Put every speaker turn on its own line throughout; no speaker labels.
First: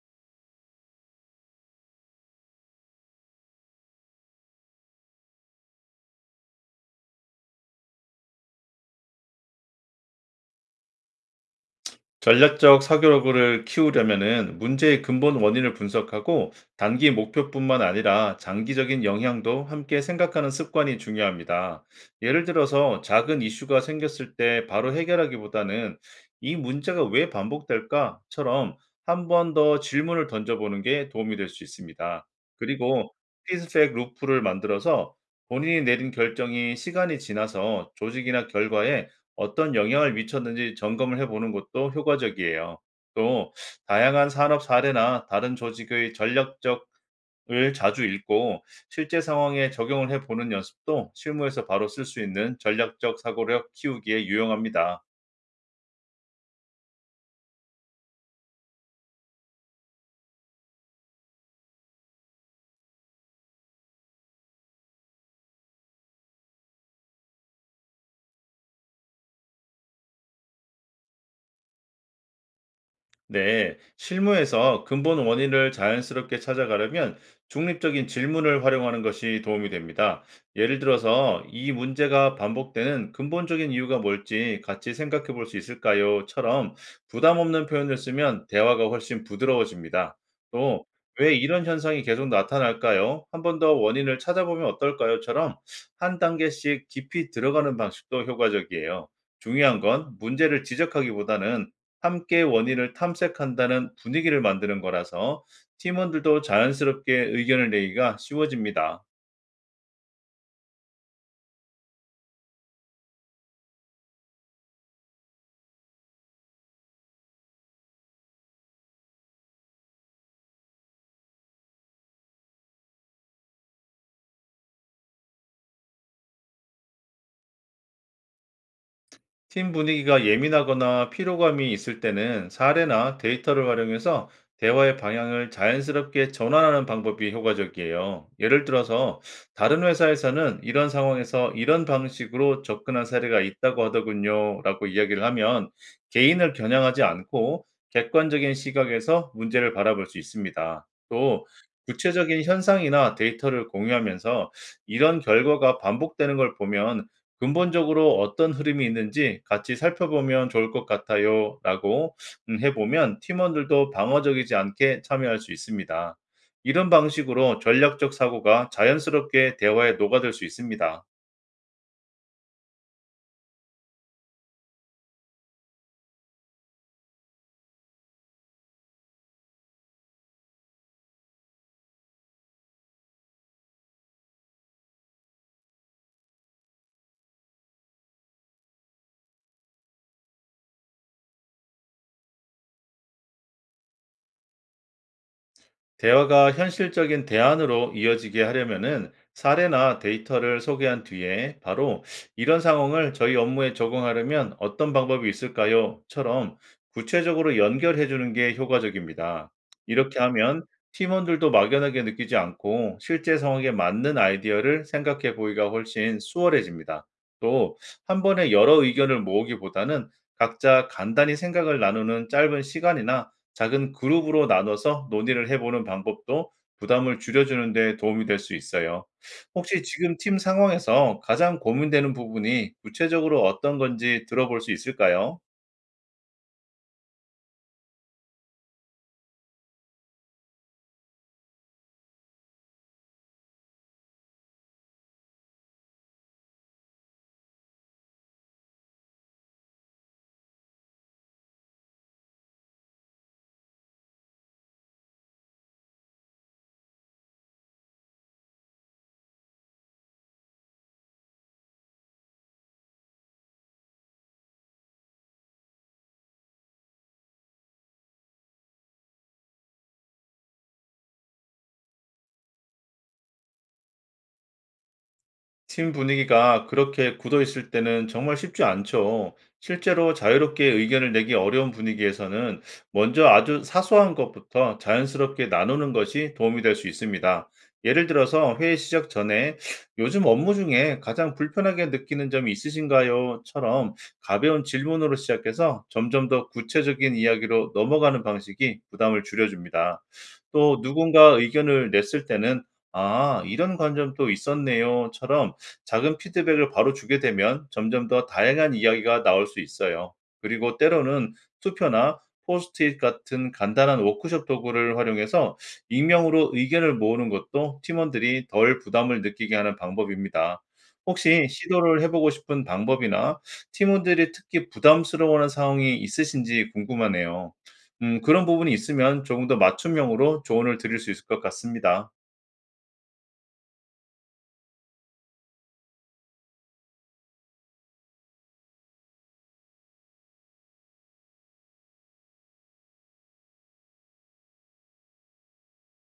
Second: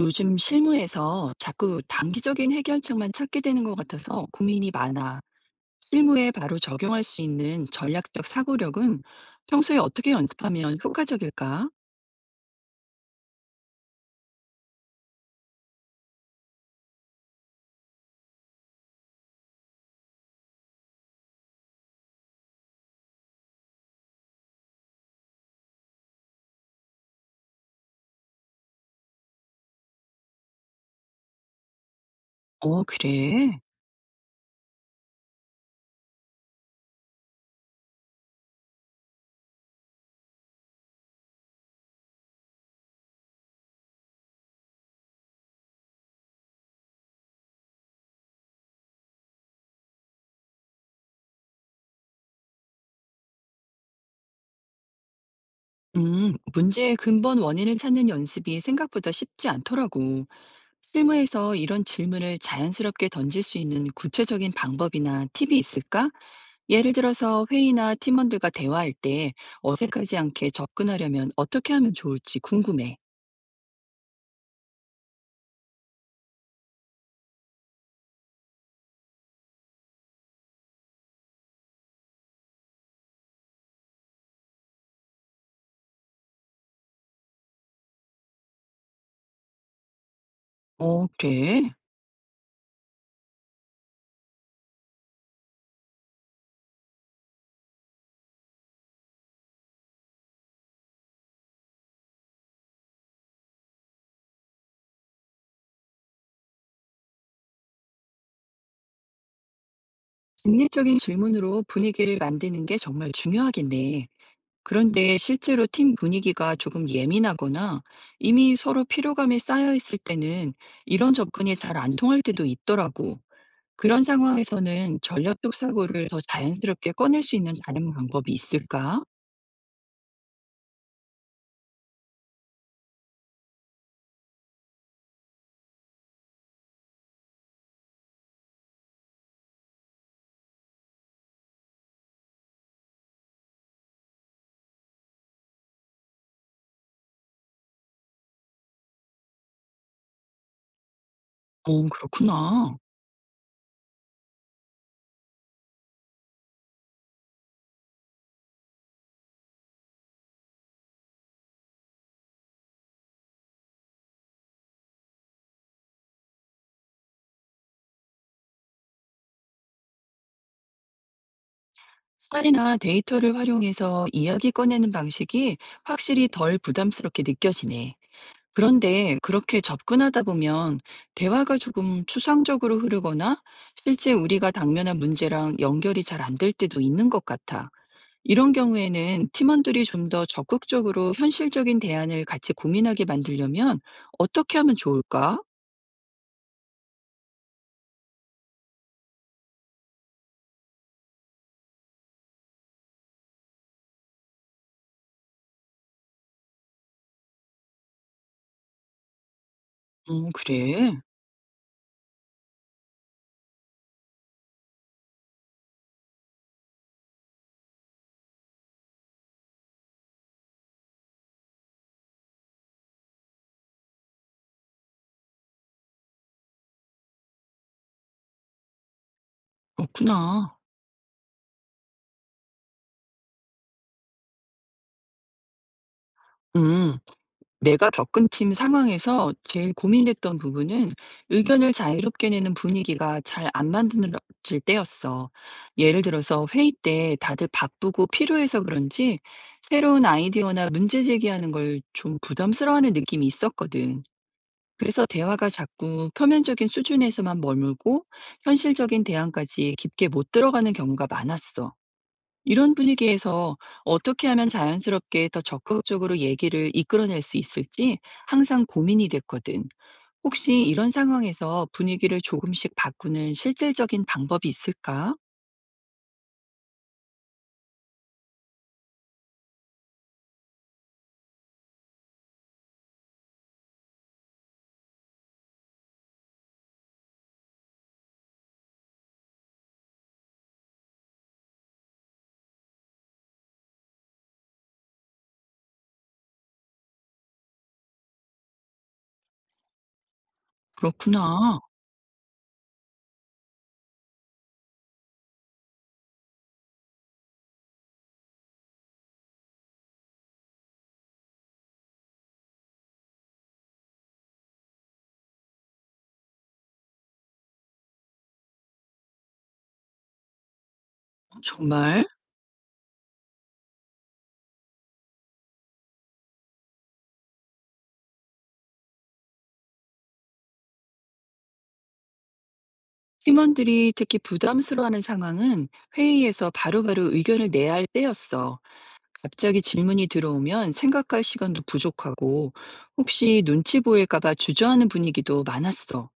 요즘 실무에서 자꾸 단기적인 해결책만 찾게 되는 것 같아서 고민이 많아. 실무에 바로 적용할 수 있는 전략적 사고력은 평소에 어떻게 연습하면 효과적일까?
전략적 사고력을 키우려면은 문제의 근본 원인을 분석하고 단기 목표뿐만 아니라 장기적인 영향도 함께 생각하는 습관이 중요합니다. 예를 들어서 작은 이슈가 생겼을 때 바로 해결하기보다는 이 문제가 왜 반복될까?처럼 한 번 더 질문을 던져보는 게 도움이 될 수 있습니다.
어,
그리고
그래.
피드백 루프를 만들어서 본인이 내린 결정이 시간이 지나서 조직이나 결과에 어떤 영향을 미쳤는지 점검을 해 보는 것도 효과적이에요. 또 다양한 산업 사례나 다른 조직의 전략적 을 자주 읽고 실제 상황에 적용을 해 보는 연습도 실무에서 바로 쓸 수 있는 전략적 사고력 키우기에 유용합니다.
문제의 근본 원인을 찾는 연습이 생각보다 쉽지 않더라고. 실무에서 이런 질문을 자연스럽게 던질 수 있는 구체적인 방법이나 팁이 있을까? 예를 들어서 회의나 팀원들과 대화할 때 어색하지 않게 접근하려면 어떻게 하면 좋을지 궁금해.
네, 실무에서 근본 원인을 자연스럽게 찾아가려면 중립적인 질문을 활용하는 것이 도움이 됩니다. 예를 들어서 이 문제가 반복되는 근본적인 이유가 뭘지 같이 생각해 볼 수 있을까요?처럼 부담 없는 표현을 쓰면 대화가 훨씬 부드러워집니다. 또,
어,
왜
그래.
이런 현상이 계속 나타날까요? 한 번 더 원인을 찾아보면 어떨까요?처럼 한 단계씩 깊이 들어가는 방식도 효과적이에요. 중요한 건 문제를 지적하기보다는 함께 원인을 탐색한다는 분위기를 만드는 거라서, 팀원들도 자연스럽게 의견을 내기가 쉬워집니다.
중립적인 질문으로 분위기를 만드는 게 정말 중요하겠네. 그런데 실제로 팀 분위기가 조금 예민하거나 이미 서로 피로감이 쌓여 있을 때는 이런 접근이 잘 안 통할 때도 있더라고. 그런 상황에서는 전략적 사고를 더 자연스럽게 꺼낼 수 있는 다른 방법이 있을까?
팀 분위기가 예민하거나 피로감이 있을 때는 사례나 데이터를 활용해서 대화의 방향을 자연스럽게 전환하는 방법이 효과적이에요. 예를 들어서 "다른 회사에서는 이런 상황에서 이런 방식으로 접근한 사례가 있다고 하더군요. 라고 이야기를 하면 개인을 겨냥하지 않고 객관적인 시각에서 문제를 바라볼 수 있습니다. 또
어,
구체적인
그렇구나.
현상이나 데이터를 공유하면서 "이런 결과가 반복되는 걸 보면 근본적으로 어떤 흐름이 있는지 같이 살펴보면 좋을 것 같아요. 라고 해보면 팀원들도 방어적이지 않게 참여할 수 있습니다. 이런 방식으로 전략적 사고가 자연스럽게 대화에 녹아들 수 있습니다.
사이나 데이터를 활용해서 이야기 꺼내는 방식이 확실히 덜 부담스럽게 느껴지네. 그런데 그렇게 접근하다 보면 대화가 조금 추상적으로 흐르거나 실제 우리가 당면한 문제랑 연결이 잘 안 될 때도 있는 것 같아. 이런 경우에는 팀원들이 좀 더 적극적으로 현실적인 대안을 같이 고민하게 만들려면 어떻게 하면 좋을까?
대화가 현실적인 대안으로 이어지게 하려면은 사례나 데이터를 소개한 뒤에 바로 "이런 상황을 저희 업무에 적용하려면 어떤 방법이 있을까요?"처럼 구체적으로 연결해 주는 게 효과적입니다. 이렇게 하면
그래.
팀원들도 막연하게 느끼지 않고 실제 상황에 맞는 아이디어를 생각해 보기가 훨씬 수월해집니다. 또 한 번에 여러 의견을 모으기보다는 각자 간단히 생각을 나누는 짧은 시간이나 작은 그룹으로 나눠서 논의를 해 보는 방법도 부담을 줄여주는 데 도움이 될 수 있어요. 혹시 지금 팀
그렇구나.
상황에서 가장 고민되는 부분이 구체적으로 어떤 건지 들어볼 수 있을까요?
음. 내가 겪은 팀 상황에서 제일 고민됐던 부분은 의견을 자유롭게 내는 분위기가 잘 안 만들어질 때였어. 예를 들어서 회의 때 다들 바쁘고 피로해서 그런지 새로운 아이디어나 문제 제기하는 걸 좀 부담스러워하는 느낌이 있었거든. 그래서 대화가 자꾸 표면적인 수준에서만 머물고 현실적인 대안까지 깊게 못 들어가는 경우가 많았어. 이런 분위기에서 어떻게 하면 자연스럽게 더 적극적으로 얘기를 이끌어낼 수 있을지 항상 고민이 됐거든. 혹시 이런 상황에서 분위기를 조금씩 바꾸는 실질적인 방법이 있을까?
팀 분위기가 그렇게 굳어 있을 때는 정말 쉽지 않죠. 실제로 자유롭게 의견을 내기 어려운 분위기에서는 먼저 아주 사소한 것부터 자연스럽게 나누는 것이 도움이 될 수 있습니다. 예를 들어서 회의 시작 전에 "요즘 업무 중에 가장 불편하게 느끼는 점이 있으신가요?"처럼 가벼운 질문으로 시작해서 점점 더 구체적인 이야기로 넘어가는 방식이 부담을 줄여줍니다. 또 누군가
그렇구나.
의견을 냈을 때는 "아, 이런 관점도 있었네요."처럼 작은 피드백을 바로 주게 되면 점점 더 다양한 이야기가 나올 수 있어요. 그리고 때로는 투표나 포스트잇 같은 간단한 워크숍 도구를 활용해서 익명으로 의견을 모으는 것도 팀원들이 덜 부담을 느끼게 하는 방법입니다. 혹시 시도를
정말?
해보고 싶은 방법이나 팀원들이 특히 부담스러워하는 상황이 있으신지 궁금하네요. 그런 부분이 있으면 조금 더 맞춤형으로 조언을 드릴 수 있을 것 같습니다.
팀원들이 특히 부담스러워하는 상황은 회의에서 바로바로 의견을 내야 할 때였어. 갑자기 질문이 들어오면 생각할 시간도 부족하고 혹시 눈치 보일까봐 주저하는 분위기도 많았어.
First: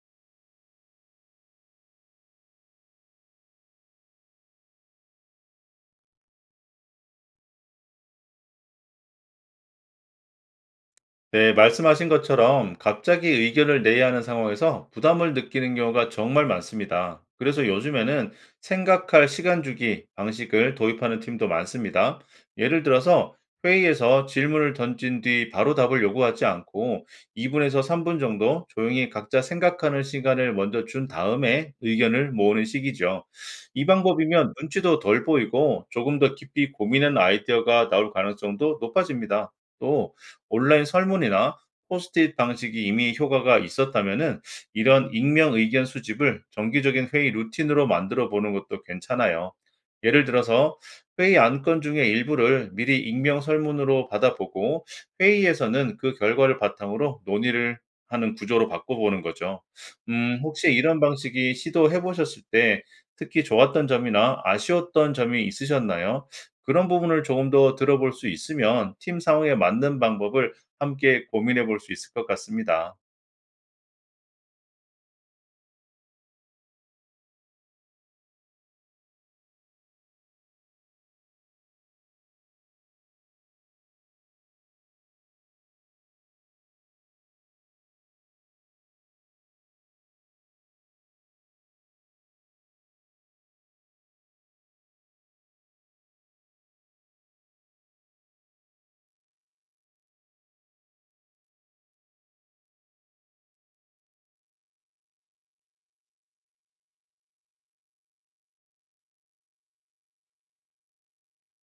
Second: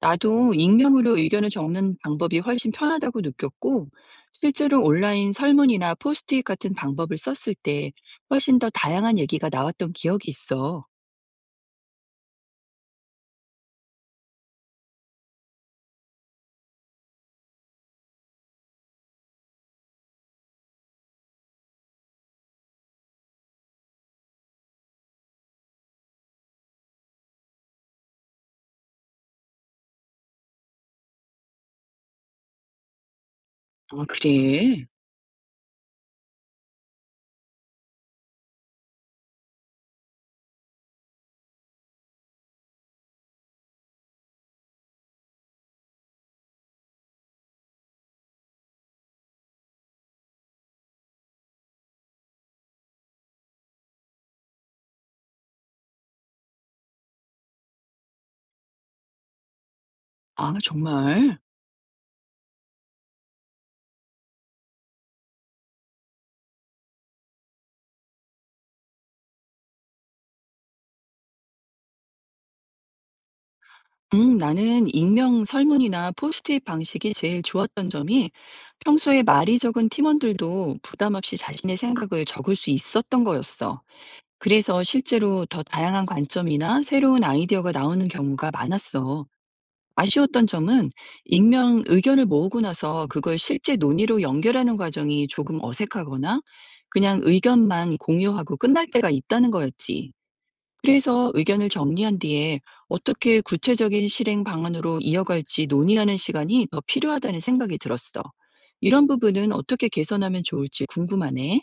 나도 익명으로 의견을 적는 방법이 훨씬 편하다고 느꼈고, 실제로 온라인 설문이나 포스트잇 같은 방법을 썼을 때 훨씬 더 다양한 얘기가 나왔던 기억이 있어.
네, 말씀하신 것처럼 갑자기 의견을 내야 하는 상황에서 부담을 느끼는 경우가 정말 많습니다. 그래서 요즘에는 생각할 시간 주기 방식을 도입하는 팀도 많습니다. 예를 들어서 회의에서 질문을 던진 뒤 바로 답을 요구하지 않고 2분에서 3분 정도 조용히 각자 생각하는 시간을 먼저 준 다음에 의견을 모으는 식이죠. 이
아,
방법이면
그래?
눈치도 덜 보이고 조금 더 깊이 고민한 아이디어가 나올 가능성도 높아집니다. 또 온라인 설문이나 포스트잇 방식이 이미 효과가 있었다면은 이런 익명 의견 수집을 정기적인 회의 루틴으로 만들어 보는 것도 괜찮아요. 예를 들어서 회의 안건 중에 일부를 미리 익명 설문으로 받아보고, 회의에서는 그 결과를 바탕으로 논의를 하는 구조로 바꿔보는 거죠.
아,
혹시 이런
정말?
방식이 시도해 보셨을 때 특히 좋았던 점이나 아쉬웠던 점이 있으셨나요? 그런 부분을 조금 더 들어볼 수 있으면 팀 상황에 맞는 방법을 함께 고민해 볼 수 있을 것 같습니다.
나는 익명 설문이나 포스트잇 방식이 제일 좋았던 점이 평소에 말이 적은 팀원들도 부담 없이 자신의 생각을 적을 수 있었던 거였어. 그래서 실제로 더 다양한 관점이나 새로운 아이디어가 나오는 경우가 많았어. 아쉬웠던 점은 익명 의견을 모으고 나서 그걸 실제 논의로 연결하는 과정이 조금 어색하거나 그냥 의견만 공유하고 끝날 때가 있다는 거였지. 그래서 의견을 정리한 뒤에 어떻게 구체적인 실행 방안으로 이어갈지 논의하는 시간이 더 필요하다는 생각이 들었어. 이런 부분은 어떻게 개선하면 좋을지 궁금하네.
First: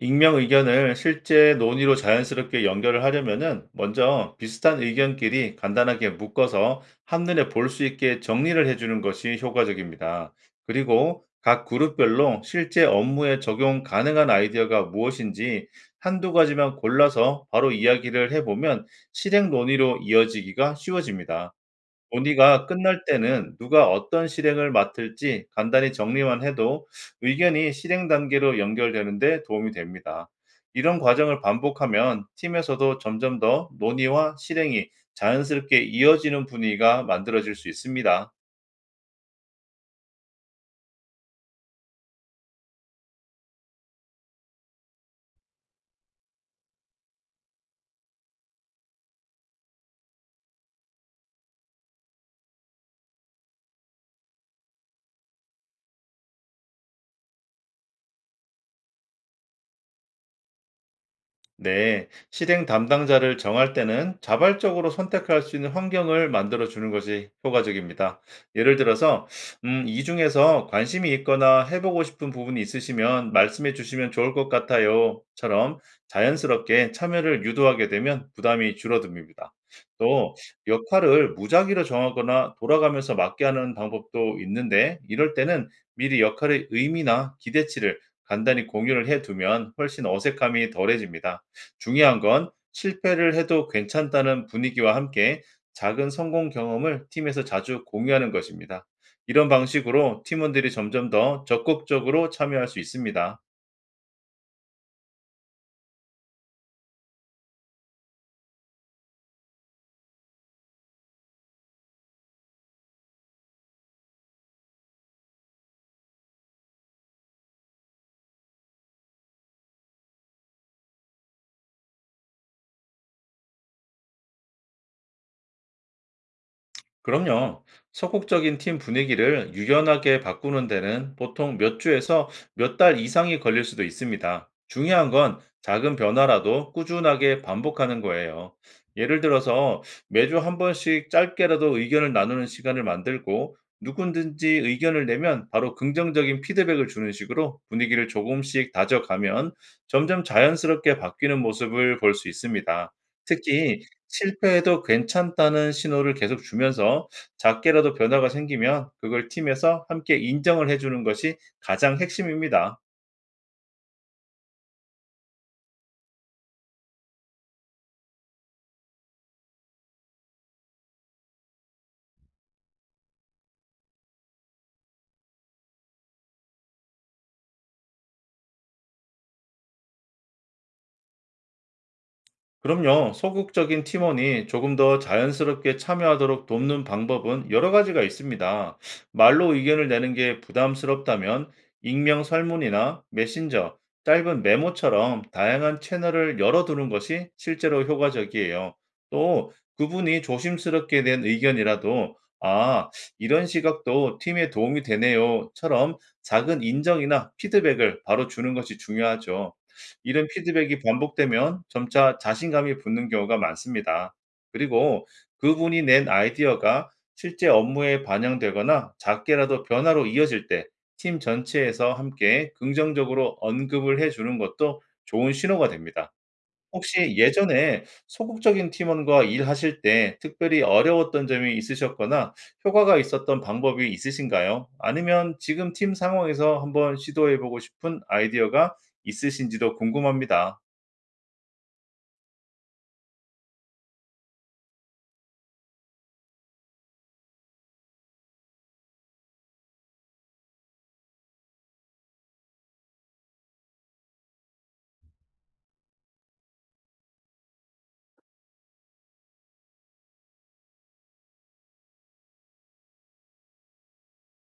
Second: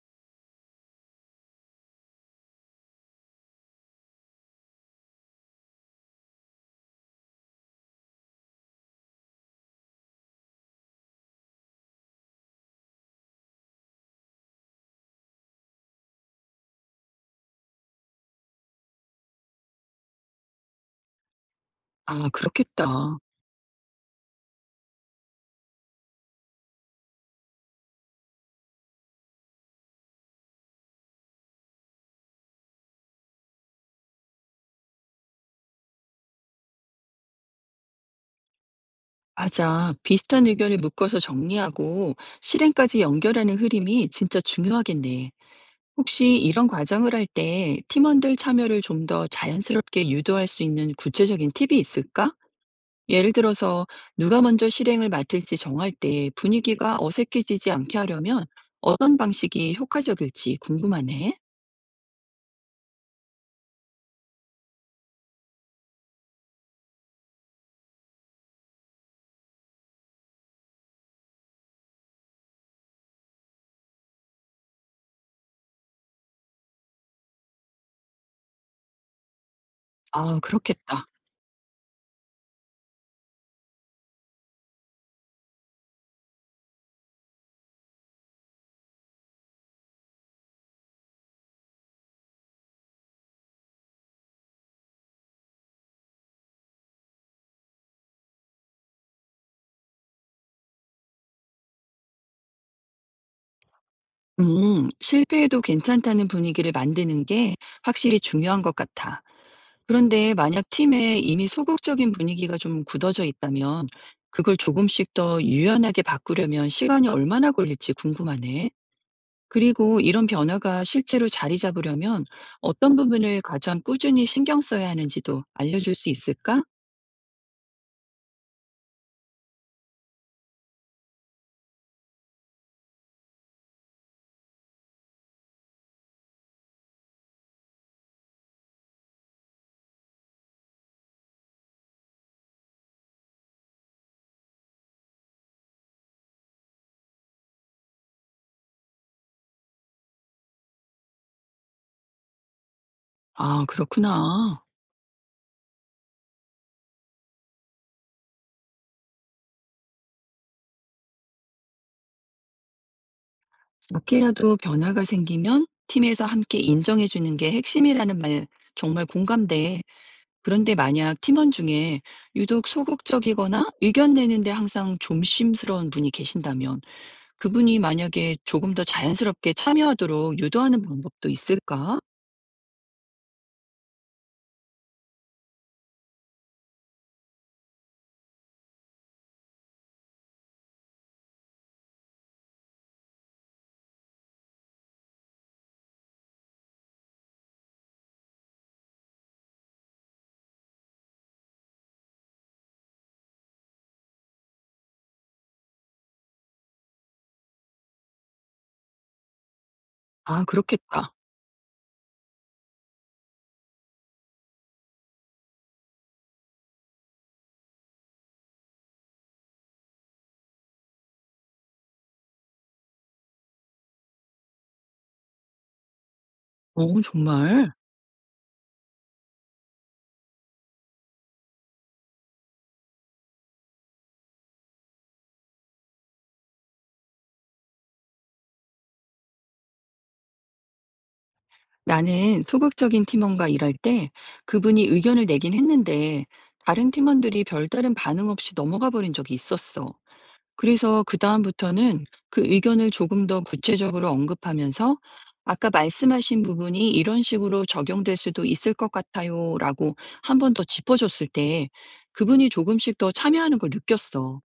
익명 의견을 실제 논의로 자연스럽게 연결을 하려면은 먼저 비슷한 의견끼리 간단하게 묶어서 한눈에 볼 수 있게 정리를 해주는 것이 효과적입니다. 그리고 각 그룹별로 실제 업무에 적용 가능한 아이디어가 무엇인지 한두 가지만 골라서 바로 이야기를 해보면 실행 논의로 이어지기가 쉬워집니다.
아,
논의가
그렇겠다.
끝날 때는 누가 어떤 실행을 맡을지 간단히 정리만 해도 의견이 실행 단계로 연결되는데 도움이 됩니다. 이런 과정을 반복하면 팀에서도 점점 더 논의와 실행이 자연스럽게 이어지는 분위기가 만들어질 수 있습니다.
맞아. 비슷한 의견을 묶어서 정리하고 실행까지 연결하는 흐름이 진짜 중요하겠네. 혹시 이런 과정을 할 때 팀원들 참여를 좀 더 자연스럽게 유도할 수 있는 구체적인 팁이 있을까? 예를 들어서 누가 먼저 실행을 맡을지 정할 때 분위기가 어색해지지 않게 하려면 어떤 방식이 효과적일지 궁금하네.
네, 실행 담당자를 정할 때는 자발적으로 선택할 수 있는 환경을 만들어 주는 것이 효과적입니다. 예를 들어서, "이 중에서 관심이 있거나 해보고 싶은 부분이 있으시면 말씀해 주시면 좋을 것 같아요."처럼 자연스럽게 참여를 유도하게 되면 부담이 줄어듭니다. 또,
아, 그렇겠다.
역할을 무작위로 정하거나 돌아가면서 맡게 하는 방법도 있는데, 이럴 때는 미리 역할의 의미나 기대치를 간단히 공유를 해 두면 훨씬 어색함이 덜해집니다. 중요한 건 실패를 해도 괜찮다는 분위기와 함께 작은 성공 경험을 팀에서 자주 공유하는 것입니다. 이런 방식으로 팀원들이 점점 더 적극적으로 참여할 수 있습니다.
실패해도 괜찮다는 분위기를 만드는 게 확실히 중요한 것 같아. 그런데 만약 팀에 이미 소극적인 분위기가 좀 굳어져 있다면 그걸 조금씩 더 유연하게 바꾸려면 시간이 얼마나 걸릴지 궁금하네. 그리고 이런 변화가 실제로 자리 잡으려면 어떤 부분을 가장 꾸준히 신경 써야 하는지도 알려줄 수 있을까?
그럼요. 서구적인 팀 분위기를 유연하게 바꾸는 데는 보통 몇 주에서 몇 달 이상이 걸릴 수도 있습니다. 중요한 건 작은 변화라도 꾸준하게 반복하는 거예요. 예를 들어서 매주 한 번씩 짧게라도 의견을 나누는 시간을 만들고, 누구든지 의견을 내면 바로 긍정적인 피드백을 주는 식으로 분위기를 조금씩 다져가면 점점 자연스럽게 바뀌는 모습을 볼 수 있습니다.
아,
특히
그렇구나.
실패해도 괜찮다는 신호를 계속 주면서 작게라도 변화가 생기면 그걸 팀에서 함께 인정을 해 주는 것이 가장 핵심입니다.
작게라도 변화가 생기면 팀에서 함께 인정해주는 게 핵심이라는 말 정말 공감돼. 그런데 만약 팀원 중에 유독 소극적이거나 의견 내는데 항상 조심스러운 분이 계신다면 그분이 만약에 조금 더 자연스럽게 참여하도록 유도하는 방법도 있을까?
그럼요. 소극적인 팀원이 조금 더 자연스럽게 참여하도록 돕는 방법은 여러 가지가 있습니다. 말로 의견을 내는 게 부담스럽다면 익명 설문이나 메신저, 짧은 메모처럼 다양한 채널을 열어두는 것이 실제로 효과적이에요. 또 그분이 조심스럽게 낸 의견이라도 "아, 이런 시각도 팀에 도움이 되네요."처럼 작은 인정이나 피드백을 바로 주는 것이 중요하죠. 이런
아,
피드백이
그렇겠다.
반복되면 점차 자신감이 붙는 경우가 많습니다. 그리고 그분이 낸 아이디어가 실제 업무에 반영되거나 작게라도 변화로 이어질 때 팀 전체에서 함께 긍정적으로 언급을 해 주는 것도 좋은 신호가 됩니다.
어,
혹시
정말.
예전에 소극적인 팀원과 일하실 때 특별히 어려웠던 점이 있으셨거나 효과가 있었던 방법이 있으신가요? 아니면 지금 팀 상황에서 한번 시도해 보고 싶은 아이디어가 있으신지도 궁금합니다.
나는 소극적인 팀원과 일할 때 그분이 의견을 내긴 했는데 다른 팀원들이 별다른 반응 없이 넘어가 버린 적이 있었어. 그래서 그다음부터는 그 의견을 조금 더 구체적으로 언급하면서 "아까 말씀하신 부분이 이런 식으로 적용될 수도 있을 것 같아요."라고 한 번 더 짚어줬을 때 그분이 조금씩 더 참여하는 걸 느꼈어.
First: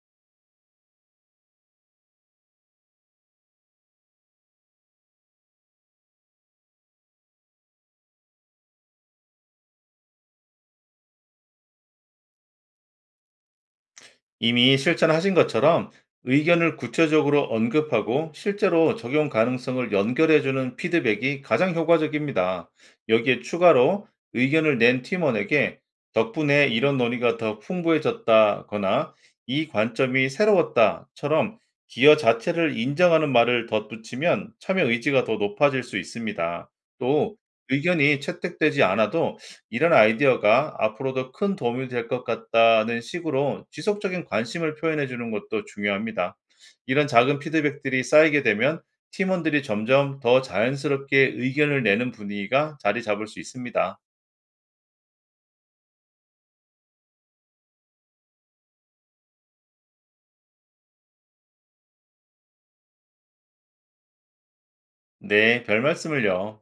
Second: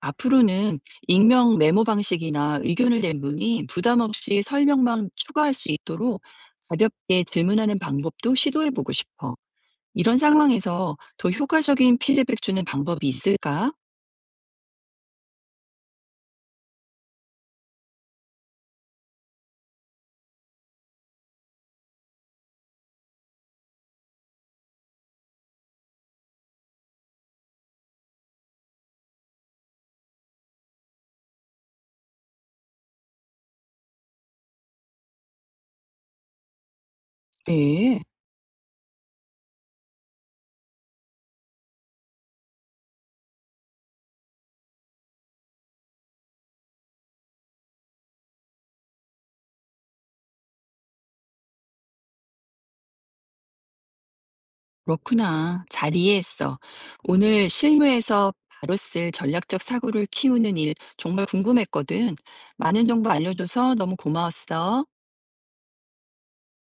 앞으로는 익명 메모 방식이나 의견을 낸 분이 부담 없이 설명만 추가할 수 있도록 가볍게 질문하는 방법도 시도해 보고 싶어. 이런 상황에서 더 효과적인 피드백 주는 방법이 있을까?
이미 실천하신 것처럼 의견을 구체적으로 언급하고 실제로 적용 가능성을 연결해주는 피드백이 가장 효과적입니다. 여기에 추가로 의견을 낸 팀원에게 "덕분에 이런 논의가 더 풍부해졌다거나 "이 관점이 새로웠다처럼 기여 자체를 인정하는 말을 덧붙이면 참여 의지가 더 높아질 수 있습니다. 또
네.
의견이 채택되지 않아도 "이런 아이디어가 앞으로도 큰 도움이 될 것 같다는 식으로 지속적인 관심을 표현해 주는 것도 중요합니다. 이런 작은 피드백들이 쌓이게 되면 팀원들이 점점 더 자연스럽게 의견을 내는 분위기가 자리 잡을 수 있습니다.
그렇구나. 잘 이해했어. 오늘 실무에서 바로 쓸 전략적 사고를 키우는 일 정말 궁금했거든. 많은 정보 알려줘서 너무 고마웠어.
네, 별 말씀을요.